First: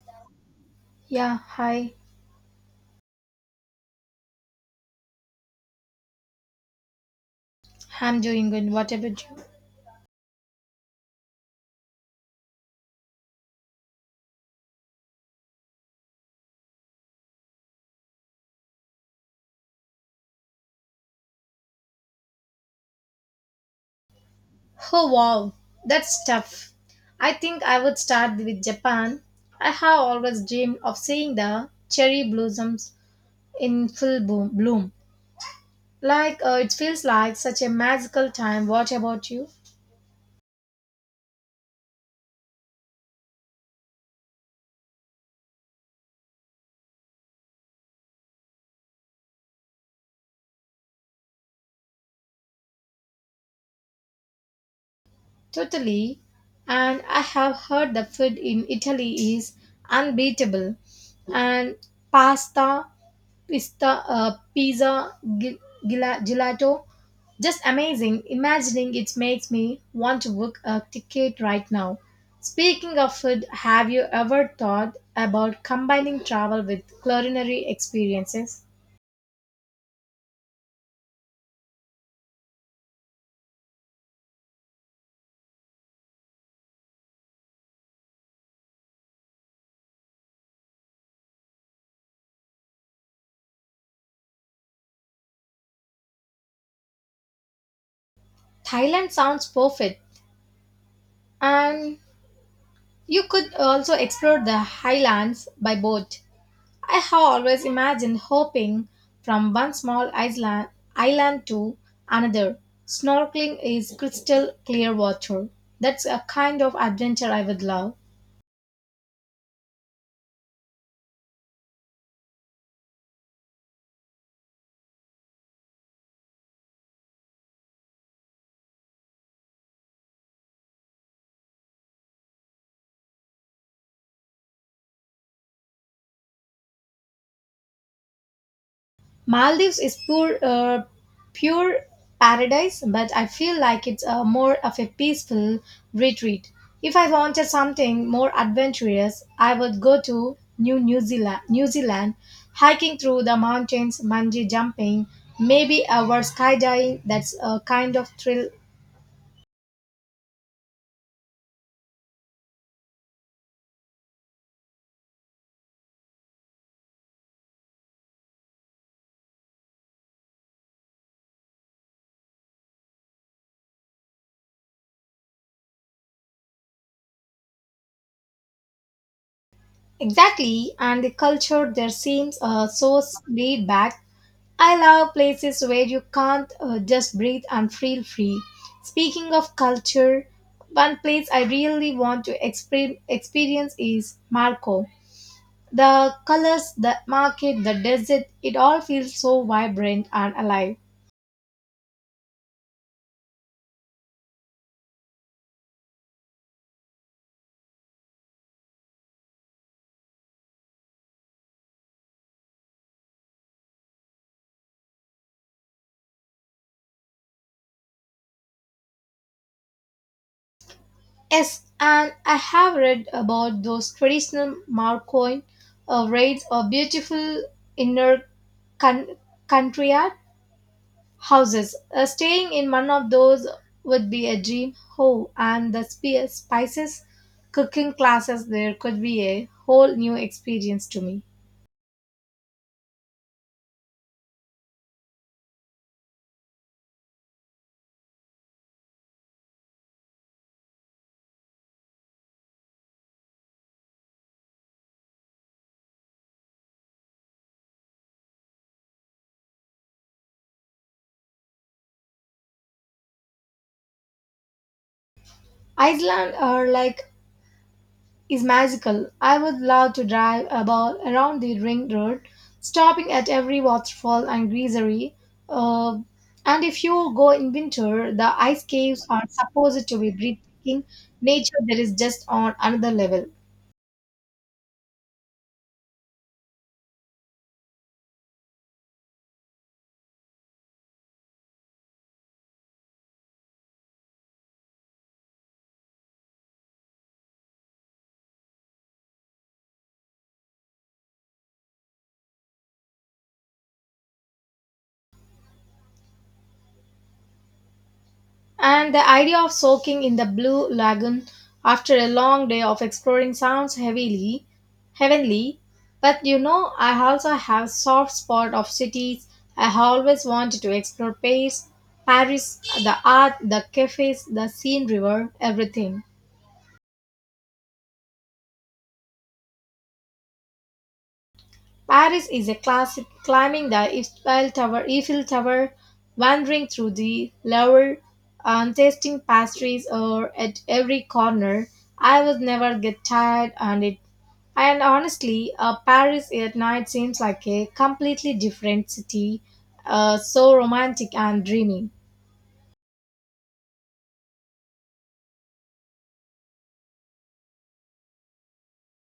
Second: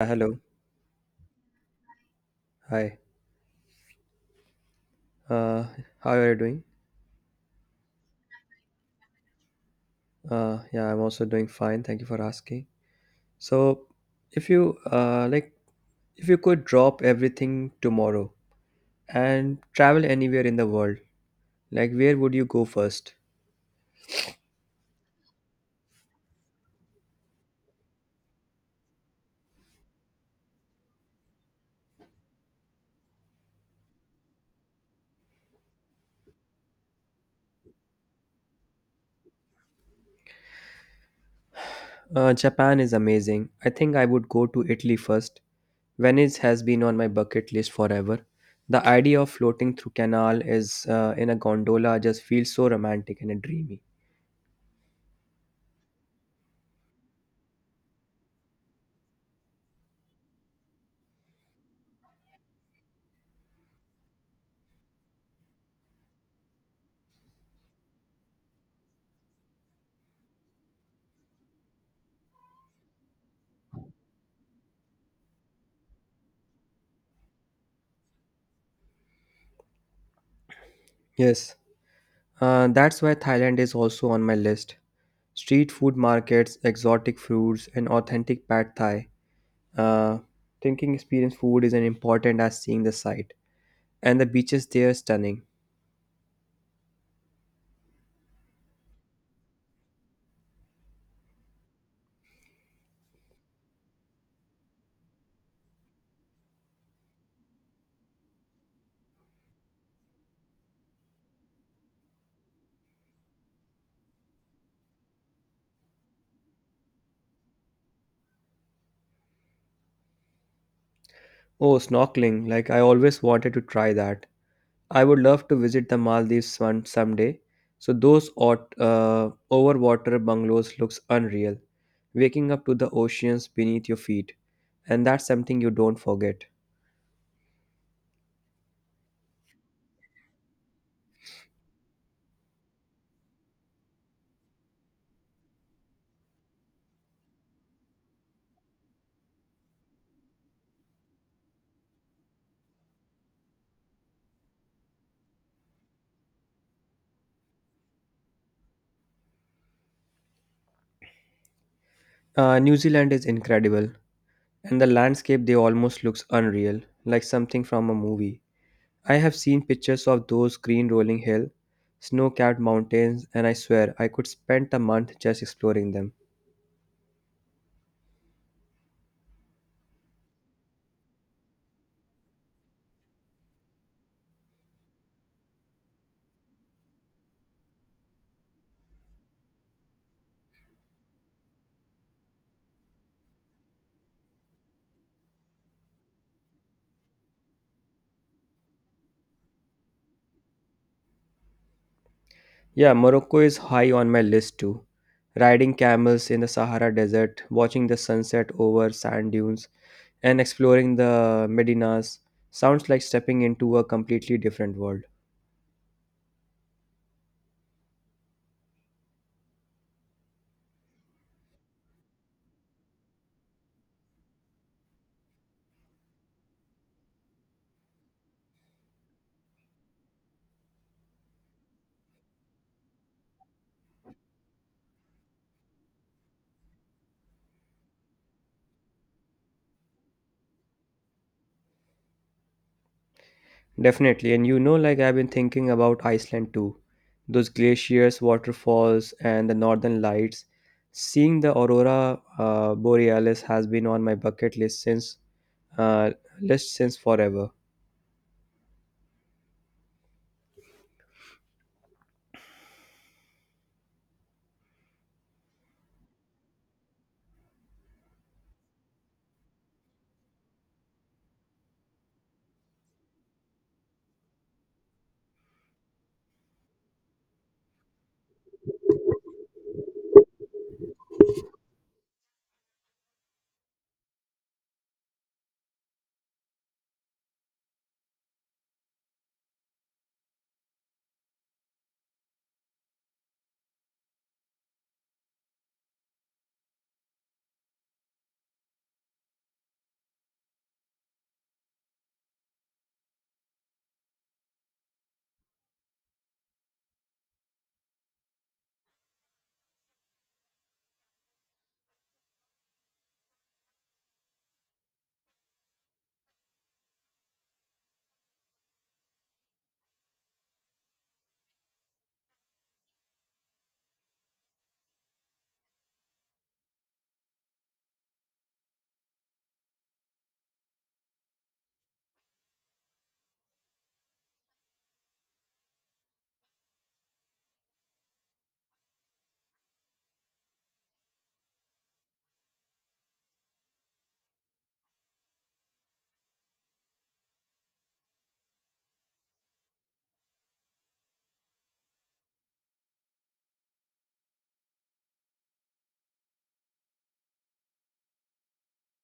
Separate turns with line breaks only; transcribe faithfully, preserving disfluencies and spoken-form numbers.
Uh, Hello.
Yeah, hi.
Hi. Uh, how are you doing?
I'm doing good. What about you?
Uh, yeah, I'm also doing fine. Thank you for asking. So, if you uh, like, if you could drop everything tomorrow and travel anywhere in the world, like where would you go first?
Oh wow, that's tough. I think I would start with Japan. I have always dreamed of seeing the cherry blossoms in full boom, bloom. Like uh, it feels like such a magical time. What about you?
Uh, Japan is amazing. I think I would go to Italy first. Venice has been on my bucket list forever. The idea of floating through canal is uh, in a gondola just feels so romantic and dreamy.
Totally. And I have heard the food in Italy is unbeatable. And pasta, pista, uh, pizza, gi- gila- gelato, just amazing. Imagining it makes me want to book a ticket right now. Speaking of food, have you ever thought about combining travel with culinary experiences?
Yes, uh, that's why Thailand is also on my list. Street food markets, exotic fruits, and authentic pad thai. Uh, Thinking experience food is as important as seeing the sight. And the beaches there are stunning.
Thailand sounds perfect, and you could also explore the highlands by boat. I have always imagined hopping from one small island, island to another. Snorkeling is crystal clear water. That's a kind of adventure I would love.
Oh, snorkeling. Like, I always wanted to try that. I would love to visit the Maldives one someday. So, those ot- uh, overwater bungalows looks unreal. Waking up to the oceans beneath your feet. And that's something you don't forget.
Maldives is pure, uh, pure paradise, but I feel like it's uh, more of a peaceful retreat. If I wanted something more adventurous, I would go to New New Zealand, New Zealand, hiking through the mountains, bungee jumping, maybe a word skydiving. That's a kind of thrill.
Uh, New Zealand is incredible. And the landscape they almost looks unreal, like something from a movie. I have seen pictures of those green rolling hills, snow capped mountains, and I swear I could spend a month just exploring them.
Exactly, and the culture there seems uh, so laid back. I love places where you can't uh, just breathe and feel free. Speaking of culture, one place I really want to exper- experience is Marco. The colors, the market, the desert, it all feels so vibrant and alive.
Yeah, Morocco is high on my list too. Riding camels in the Sahara Desert, watching the sunset over sand dunes, and exploring the Medinas sounds like stepping into a completely different world.
Yes, and I have read about those traditional Marcoin uh, raids or beautiful inner con- country art. Houses. Uh, staying in one of those would be a dream. Oh, and the spe- spices cooking classes there could be a whole new experience to me.
Definitely. And you know, like I've been thinking about Iceland too. Those glaciers, waterfalls, and the northern lights. Seeing the aurora uh, borealis has been on my bucket list since uh, list since forever.
Iceland are like is magical. I would love to drive about around the ring road, stopping at every waterfall and geysery. Uh, and if you go in winter, the ice caves are supposed to be breathtaking. Nature there is just on another level. And the idea of soaking in the blue lagoon after a long day of exploring sounds heavily heavenly. But you know, I also have soft spot of cities. I have always wanted to explore Paris, Paris, the art, the cafes, the Seine River, everything. Paris is a classic, climbing the Eiffel Tower, Eiffel Tower, wandering through the Louvre, and tasting pastries or at every corner. I would never get tired and it and honestly, uh, Paris at night seems like a completely different city, uh, so romantic and dreamy.